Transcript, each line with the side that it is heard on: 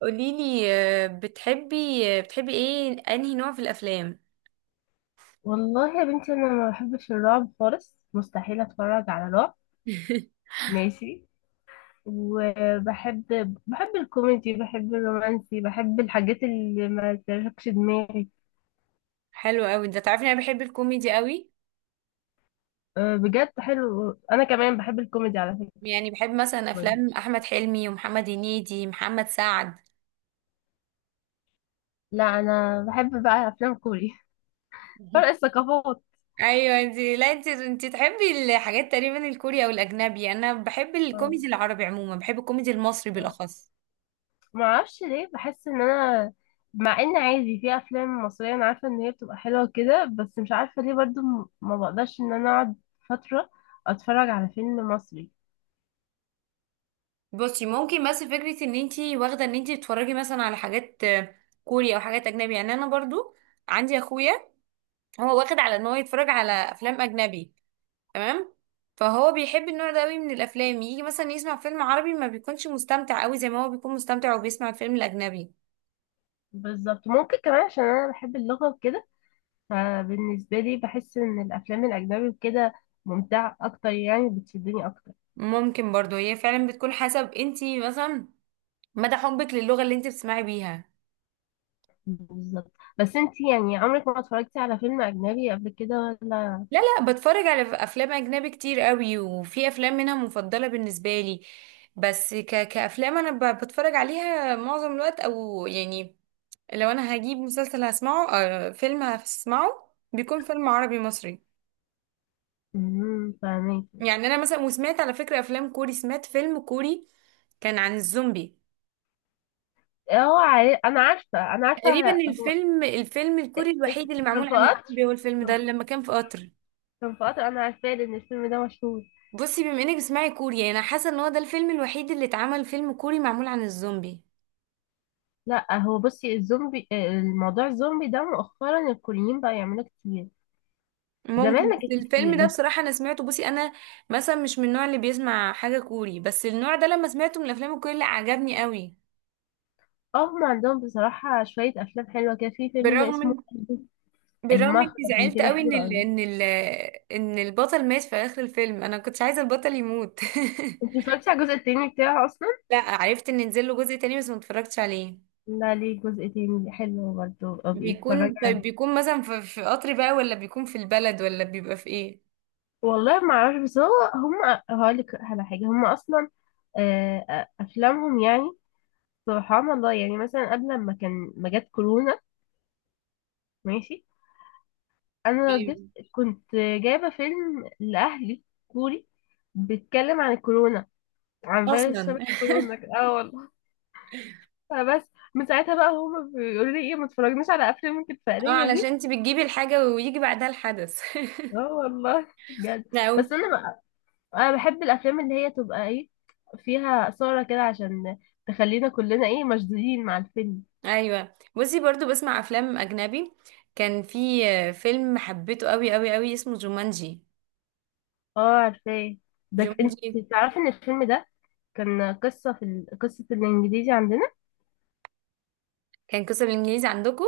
right: قوليلي، بتحبي ايه انهي نوع في الافلام؟
left: والله يا بنتي، انا ما بحبش الرعب خالص، مستحيل اتفرج على رعب. ماشي. وبحب بحب الكوميدي، بحب الرومانسي، بحب الحاجات اللي ما تشغلش دماغي.
right: حلو قوي ده. تعرفي انا بحب الكوميدي قوي.
left: أه، بجد حلو، انا كمان بحب الكوميدي على فكرة.
right: يعني بحب مثلا
left: برضه.
right: افلام احمد حلمي ومحمد هنيدي محمد سعد.
left: لا، انا بحب بقى افلام كوري. فرق الثقافات.
right: ايوه. انت لا انت انت تحبي الحاجات تقريبا الكوري او الاجنبي. انا بحب
left: أه.
right: الكوميدي العربي عموما، بحب الكوميدي المصري
left: آه.
right: بالاخص.
left: ما اعرفش ليه، بحس ان انا، مع ان عادي في افلام مصريه انا عارفه ان هي بتبقى حلوه كده، بس مش عارفه ليه برضو ما بقدرش ان انا اقعد فتره اتفرج على فيلم مصري.
right: بصي، ممكن بس فكره ان انت واخده ان انت بتتفرجي مثلا على حاجات كوري او حاجات اجنبي. يعني انا برضو عندي اخويا هو واخد على ان هو يتفرج على افلام اجنبي. تمام. فهو بيحب النوع ده قوي من الافلام، يجي مثلا يسمع فيلم عربي ما بيكونش مستمتع قوي زي ما هو بيكون مستمتع وبيسمع الفيلم الاجنبي.
left: بالظبط، ممكن كمان عشان انا بحب اللغه وكده. فبالنسبه لي بحس ان الافلام الاجنبي وكده ممتعه اكتر، يعني بتشدني اكتر.
right: ممكن برضو هي فعلا بتكون حسب انتي مثلا مدى حبك للغة اللي انتي بتسمعي بيها.
left: بالظبط. بس انتي يعني عمرك ما اتفرجتي على فيلم اجنبي قبل كده ولا؟
right: لا، لا، بتفرج على افلام اجنبي كتير قوي، وفي افلام منها مفضلة بالنسبة لي. بس كافلام انا بتفرج عليها معظم الوقت، او يعني لو انا هجيب مسلسل هسمعه، فيلم هسمعه، بيكون فيلم عربي مصري.
left: فاهمك.
right: يعني انا مثلا وسمعت على فكرة افلام كوري، سمعت فيلم كوري كان عن الزومبي.
left: هو عارف، انا عارفه انا
right: تقريبا
left: عارفه.
right: الفيلم الكوري الوحيد اللي
left: كان
right: معمول
left: في
right: عن
left: قطر.
right: الزومبي هو الفيلم
left: كان
right: ده، لما كان في قطر.
left: كان في قطر، انا عارفاه لان الفيلم ده مشهور.
right: بصي، بما انك بتسمعي كوري، يعني انا حاسة ان هو ده الفيلم الوحيد اللي اتعمل فيلم كوري معمول عن الزومبي.
left: لا، هو بصي الزومبي، الموضوع الزومبي ده مؤخرا الكوريين بقى يعملوه كتير. زمان
right: ممكن،
left: ما
right: بس
left: كانش
right: الفيلم
left: كتير
right: ده
left: بس.
right: بصراحة انا سمعته. بصي انا مثلا مش من النوع اللي بيسمع حاجة كوري، بس النوع ده لما سمعته من الافلام الكوري لا، عجبني قوي.
left: هم عندهم بصراحة شوية أفلام حلوة كده، في فيلم
right: بالرغم
left: اسمه،
right: من، بالرغم اني
left: المخرج
right: زعلت
left: كده
right: قوي
left: حلو
right: ان
left: أوي.
right: ان البطل مات في اخر الفيلم. انا كنتش عايزه البطل يموت.
left: انت اتفرجتي على الجزء التاني بتاعه أصلا؟
right: لا، عرفت ان نزل له جزء تاني بس ما اتفرجتش عليه.
left: لا، ليه جزء تاني حلو برضه أو بيتفرج
right: بيكون طيب
left: عليه؟
right: بيكون مثلا في قطر بقى، ولا بيكون في البلد، ولا بيبقى في ايه؟
left: والله ما أعرفش، بس هو هم هقولك على حاجة. هم أصلا أفلامهم يعني، سبحان الله، يعني مثلا قبل ما كان ما جت كورونا. ماشي. انا
right: إيه؟
left: جبت كنت جايبه فيلم لاهلي كوري، بيتكلم عن الكورونا، عن فيروس
right: اصلا.
left: شبه كورونا كده. اه والله. فبس من ساعتها بقى هما بيقولوا لي ايه، ما تتفرجناش على افلام انت
right: اه،
left: الفقريه دي.
right: علشان انت بتجيبي الحاجه ويجي بعدها الحدث.
left: اه والله، بجد.
right: أو،
left: بس انا بقى، انا بحب الافلام اللي هي تبقى ايه، فيها اثاره كده عشان تخلينا كلنا ايه مشدودين مع الفيلم.
right: ايوه، بصي برضو بسمع افلام اجنبي. كان في فيلم حبيته قوي قوي قوي اسمه جومانجي.
left: اه عارفاه. ده انت
right: جومانجي
left: تعرفي ان الفيلم ده كان قصة قصة الانجليزي عندنا.
right: كان قصة بالانجليزي عندكم؟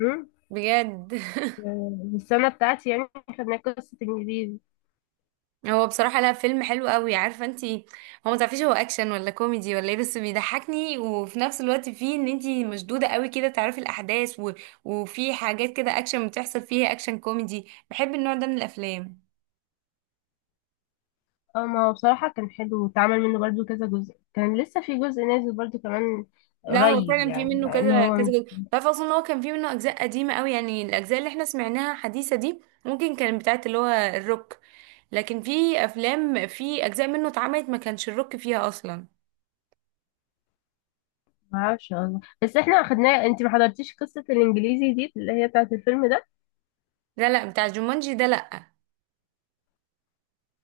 left: امم
right: بجد.
left: في السنة بتاعتي يعني خدنا قصة انجليزي.
right: هو بصراحة، لا، فيلم حلو قوي عارفة انتي. هو ما تعرفيش هو اكشن ولا كوميدي ولا ايه، بس بيضحكني وفي نفس الوقت فيه ان انتي مشدودة قوي كده، تعرفي الاحداث وفي حاجات كده اكشن بتحصل فيها، اكشن كوميدي، بحب النوع ده من الافلام.
left: اه، ما هو بصراحة كان حلو، واتعمل منه برضو كذا جزء، كان لسه في جزء نازل برضو كمان
right: لا هو
left: قريب،
right: فعلا في
left: يعني
right: منه
left: مع ان
right: كذا
left: هو،
right: كذا جزء. تعرف اصلا إن هو كان في منه اجزاء قديمة قوي؟ يعني الاجزاء اللي احنا سمعناها حديثة دي ممكن كانت بتاعت اللي هو الروك، لكن في افلام في اجزاء منه اتعملت ما كانش الروك فيها اصلا.
left: معرفش والله، بس احنا خدناه. انت ما حضرتيش قصة الانجليزي دي اللي هي بتاعت الفيلم ده؟
right: لا، لا، بتاع جومانجي ده، لا.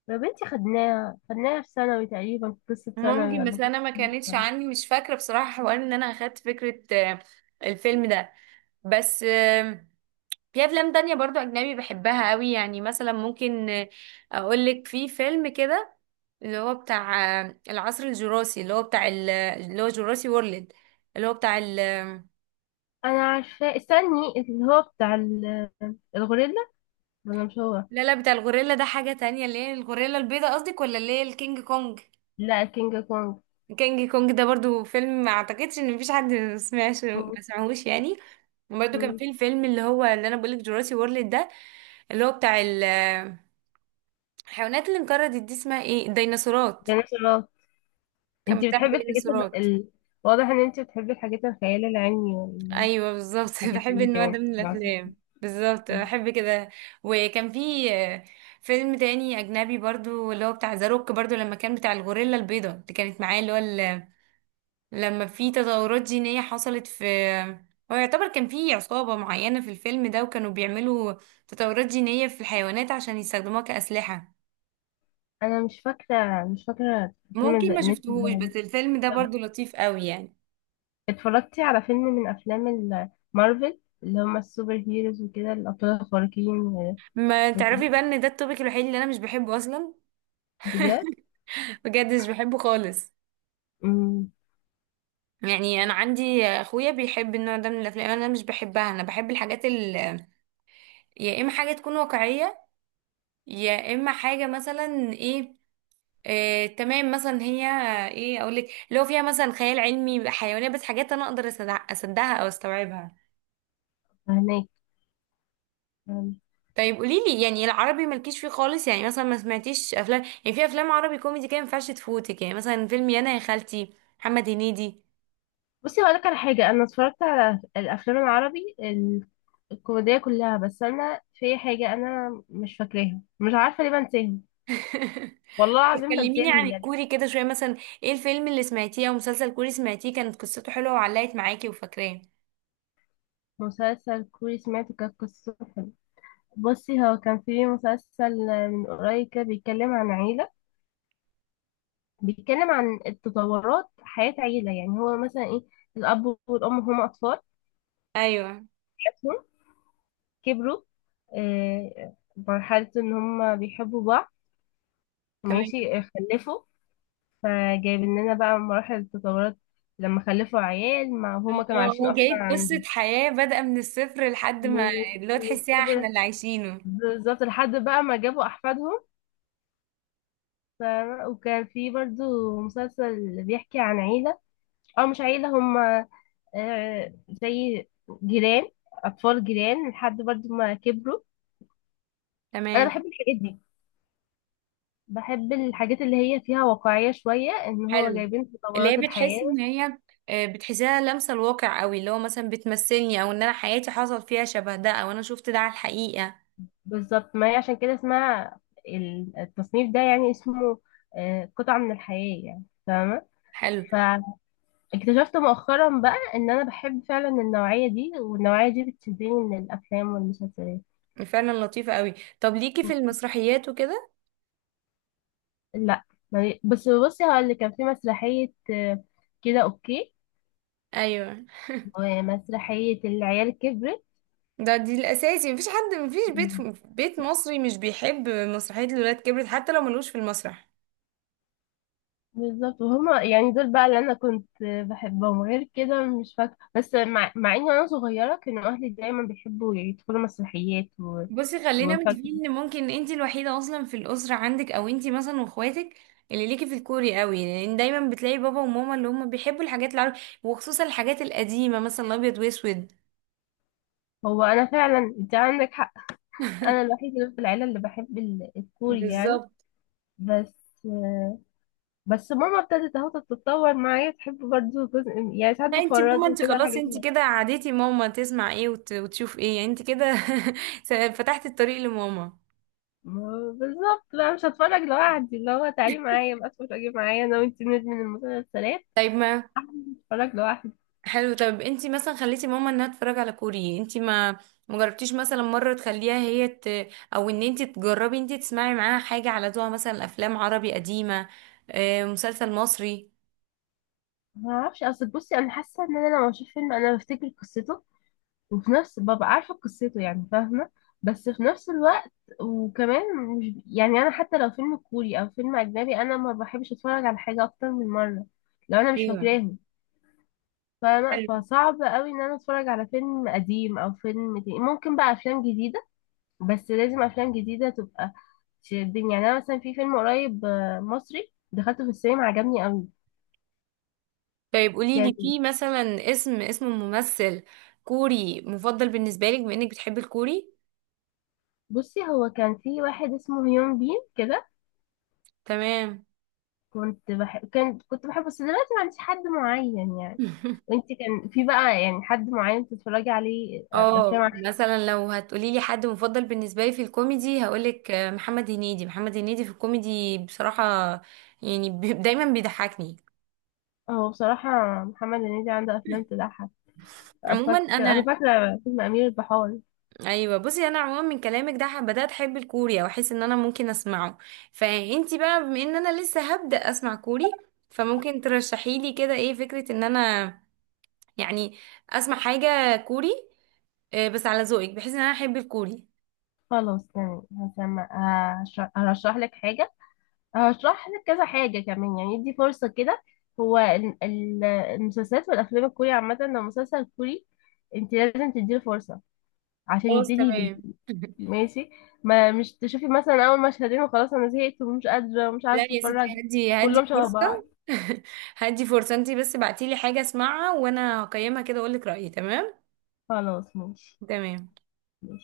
left: يا بنتي خدناها خدناها في ثانوي تقريبا، قصة ثانوي
right: ممكن،
left: ولا
right: بس
left: قصة،
right: انا ما
left: مش
right: كانتش
left: فاهمة.
right: عندي، مش فاكره بصراحه حوار ان انا اخدت فكره الفيلم ده. بس في افلام تانية برضو اجنبي بحبها قوي، يعني مثلا ممكن اقولك في فيلم كده اللي هو بتاع العصر الجراسي، اللي هو بتاع اللي هو جراسي وورلد، اللي هو بتاع
left: انا عارفاه، استني، اللي هو بتاع الغوريلا. انا مش، هو،
right: لا، لا، بتاع الغوريلا ده حاجه تانية. اللي هي الغوريلا البيضاء قصدك، ولا اللي هي الكينج كونج؟
left: لا كينج كونج.
right: الكينج كونج ده برضو فيلم، ما اعتقدش ان مفيش حد ما سمعش،
left: مم.
right: ما سمعهوش يعني. وبرده كان
left: مم.
right: في الفيلم اللي هو اللي انا بقولك جوراسي وورلد ده، اللي هو بتاع الحيوانات اللي انقرضت دي اسمها ايه، الديناصورات.
left: ديناصورات.
right: كان
left: انت
right: بتاع
left: بتحبي الحاجات
right: الديناصورات.
left: واضح ان انت بتحبي الحاجات الخيال العلمي والحاجات
right: ايوه بالظبط. بحب
left: اللي
right: النوع ده
left: كانت
right: من
left: في العصر
right: الافلام بالظبط،
left: الفيلم.
right: بحب كده. وكان في فيلم تاني اجنبي برضو اللي هو بتاع ذا روك، برضو لما كان بتاع الغوريلا البيضاء اللي كانت معاه، اللي هو لما في تطورات جينية حصلت في، هو يعتبر كان في عصابة معينة في الفيلم ده وكانوا بيعملوا تطورات جينية في الحيوانات عشان يستخدموها كأسلحة.
left: انا مش فاكره الفيلم
right: ممكن
left: ده
right: ما
left: اللي انت
right: شفتهوش،
left: بتقولي.
right: بس الفيلم ده
left: طب،
right: برضو لطيف قوي يعني.
left: اتفرجتي على فيلم من افلام مارفل، اللي هم السوبر هيروز وكده، الابطال الخارقين
right: ما تعرفي
left: وكده؟
right: بقى ان ده التوبيك الوحيد اللي انا مش بحبه اصلا.
left: بجد.
right: بجد مش بحبه خالص.
left: امم
right: يعني انا عندي اخويا بيحب النوع ده من الافلام، انا مش بحبها. انا بحب الحاجات يا اما حاجة تكون واقعية، يا اما حاجة مثلا ايه، تمام، مثلا هي ايه اقول لك، اللي هو فيها مثلا خيال علمي، حيوانات، بس حاجات انا اقدر اصدقها او استوعبها.
left: فهناك.
right: طيب قولي لي يعني، العربي مالكيش فيه خالص يعني؟ مثلا ما سمعتيش افلام يعني، في افلام عربي كوميدي كده ما ينفعش تفوتك، يعني مثلا فيلم يانا يا خالتي، محمد هنيدي.
left: بصي هقولك على حاجة، أنا اتفرجت على الأفلام العربي الكوميدية كلها، بس أنا في حاجة، أنا مش فاكراها، مش عارفة ليه بنساهم. والله العظيم
right: كلميني
left: بنساهم
right: عن
left: بجد.
right: الكوري كده شويه مثلا. ايه الفيلم اللي سمعتيه او مسلسل كوري سمعتيه كانت قصته حلوه وعلقت معاكي وفاكراه؟
left: مسلسل كوري سمعته كانت قصته حلوة. بصي هو كان في مسلسل من قريب كده بيتكلم عن عيلة، بيتكلم عن التطورات حياة عيلة، يعني هو مثلا إيه، الأب والأم هما أطفال،
right: ايوه.
left: حياتهم، كبروا، مرحلة إن هما بيحبوا بعض.
right: تمام.
left: ماشي. خلفوا. فجايب لنا بقى مراحل التطورات، لما خلفوا عيال ما هما
right: هو
left: كانوا عايشين
right: هو
left: اصلا
right: جايب قصه
left: عندي،
right: حياه بادئه من الصفر لحد
left: من
right: ما اللي هو
left: من
right: تحسيها احنا
left: الصفر.
right: اللي عايشينه.
left: بالظبط لحد بقى ما جابوا احفادهم. ف... وكان في برضو مسلسل بيحكي عن عيلة، او مش عيلة، هما زي جيران، اطفال جيران لحد برضو ما كبروا. انا بحب
right: تمام.
left: الحاجات دي، بحب الحاجات اللي هي فيها واقعية شوية ان هو
right: حلو.
left: جايبين
right: اللي هي
left: تطورات
right: بتحس
left: الحياة.
right: ان هي بتحسها لامسه الواقع قوي، اللي هو مثلا بتمثلني او ان انا حياتي حصل فيها شبه ده، او انا شفت ده على الحقيقه.
left: بالظبط، ما هي عشان كده اسمها التصنيف ده يعني اسمه قطعة من الحياة، يعني فاهمة.
right: حلو.
left: فاكتشفت مؤخرا بقى ان انا بحب فعلا النوعية دي، والنوعية دي بتشدني من الافلام والمسلسلات.
right: فعلا لطيفه قوي. طب ليكي في المسرحيات وكده؟
left: لا، بس بصي هقول لك كان في مسرحية كده اوكي،
right: ايوه.
left: ومسرحية العيال كبرت.
right: دي الاساسي، مفيش حد، مفيش بيت مصري مش بيحب مسرحيه الولاد كبرت حتى لو ملوش في المسرح.
left: بالظبط، وهما يعني دول بقى اللي انا كنت بحبهم، غير كده مش فاكره، بس مع اني وانا صغيره كانوا اهلي دايما بيحبوا يدخلوا مسرحيات
right: بصي خلينا
left: وفاكره.
right: متفقين ان ممكن انت الوحيده اصلا في الاسره عندك، او انت مثلا واخواتك اللي ليكي في الكوري قوي، لان دايما بتلاقي بابا وماما اللي هم بيحبوا الحاجات العربي وخصوصا الحاجات القديمه مثلا الابيض واسود.
left: هو انا فعلا، انت عندك حق. انا الوحيده اللي في العيله اللي بحب الكوري يعني.
right: بالظبط.
left: بس بس ماما ابتدت اهو تتطور معايا، تحب برضه جزء، يعني ساعات
right: لا، انت ماما
left: بفرجها
right: انت
left: كده على
right: خلاص،
left: حاجات.
right: انت كده عادتي ماما تسمع ايه وتشوف ايه، يعني انت كده فتحتي الطريق لماما.
left: بالظبط بقى، مش هتفرج لوحدي، اللي هو تعالي معايا بقى اتفرجي معايا انا وانت ندمن المسلسلات.
right: طيب ما
left: هتفرج لوحدي.
right: حلو. طب انتي مثلا خليتي ماما انها تتفرج على كوري، انتي ما مجربتيش مثلا مرة تخليها هي او ان انتي تجربي انتي تسمعي معاها حاجة على ذوقها، مثلا افلام عربي قديمة، مسلسل مصري.
left: ما اعرفش، اصل بصي انا حاسه ان انا لما بشوف فيلم انا بفتكر قصته، وفي نفس ببقى عارفه قصته يعني، فاهمه، بس في نفس الوقت، وكمان، مش يعني انا حتى لو فيلم كوري او فيلم اجنبي، انا ما بحبش اتفرج على حاجه اكتر من مره لو انا مش
right: ايوه
left: فاكراهم، فاهمه.
right: حلو.
left: فصعب قوي ان انا اتفرج على فيلم قديم او فيلم جديد. ممكن بقى افلام جديده، بس لازم افلام جديده تبقى تشدني. يعني انا مثلا في فيلم قريب مصري دخلته في السينما عجبني قوي،
right: طيب قولي
left: كان.
right: لي في مثلا اسم ممثل كوري مفضل بالنسبة لك، بما انك بتحبي الكوري.
left: بصي هو كان في واحد اسمه هيون بين كده،
right: تمام.
left: كنت بحبه، بس دلوقتي ما عنديش حد معين يعني. وانت كان في بقى يعني حد معين تتفرجي عليه الافلام
right: اه
left: عشان.
right: مثلا لو هتقولي لي حد مفضل بالنسبه لي في الكوميدي هقولك محمد هنيدي. محمد هنيدي في الكوميدي بصراحه يعني دايما بيضحكني.
left: هو بصراحة محمد هنيدي عنده افلام تضحك.
right: عموما
left: انا
right: انا،
left: فاكرة فيلم امير البحار.
right: ايوه، بصي انا عموما من كلامك ده بدات احب الكوري، او احس ان انا ممكن اسمعه. فانتي بقى بما ان انا لسه هبدا اسمع كوري، فممكن ترشحي لي كده ايه فكره ان انا يعني اسمع حاجه كوري، بس على ذوقك، بحيث ان انا احب الكوري.
left: خلاص تمام هسمع. هرشح لك حاجة، هشرح لك كذا حاجة كمان، يعني ادي فرصة كده. هو المسلسلات والافلام الكوري عامة، لو مسلسل كوري انت لازم تديله فرصة عشان
right: خلاص
left: يبتدي يبان.
right: تمام.
left: ماشي. ما مش تشوفي مثلا اول مشهدين وخلاص انا زهقت ومش قادرة ومش
right: لا
left: عارفة
right: يا ستي،
left: اتفرج.
right: هدي هدي
left: كلهم شبه بعض.
right: فرصة. هدي فرصة انتي، بس بعتيلي حاجة اسمعها وانا هقيمها كده واقولك رأيي. تمام.
left: خلاص، ماشي.
right: تمام.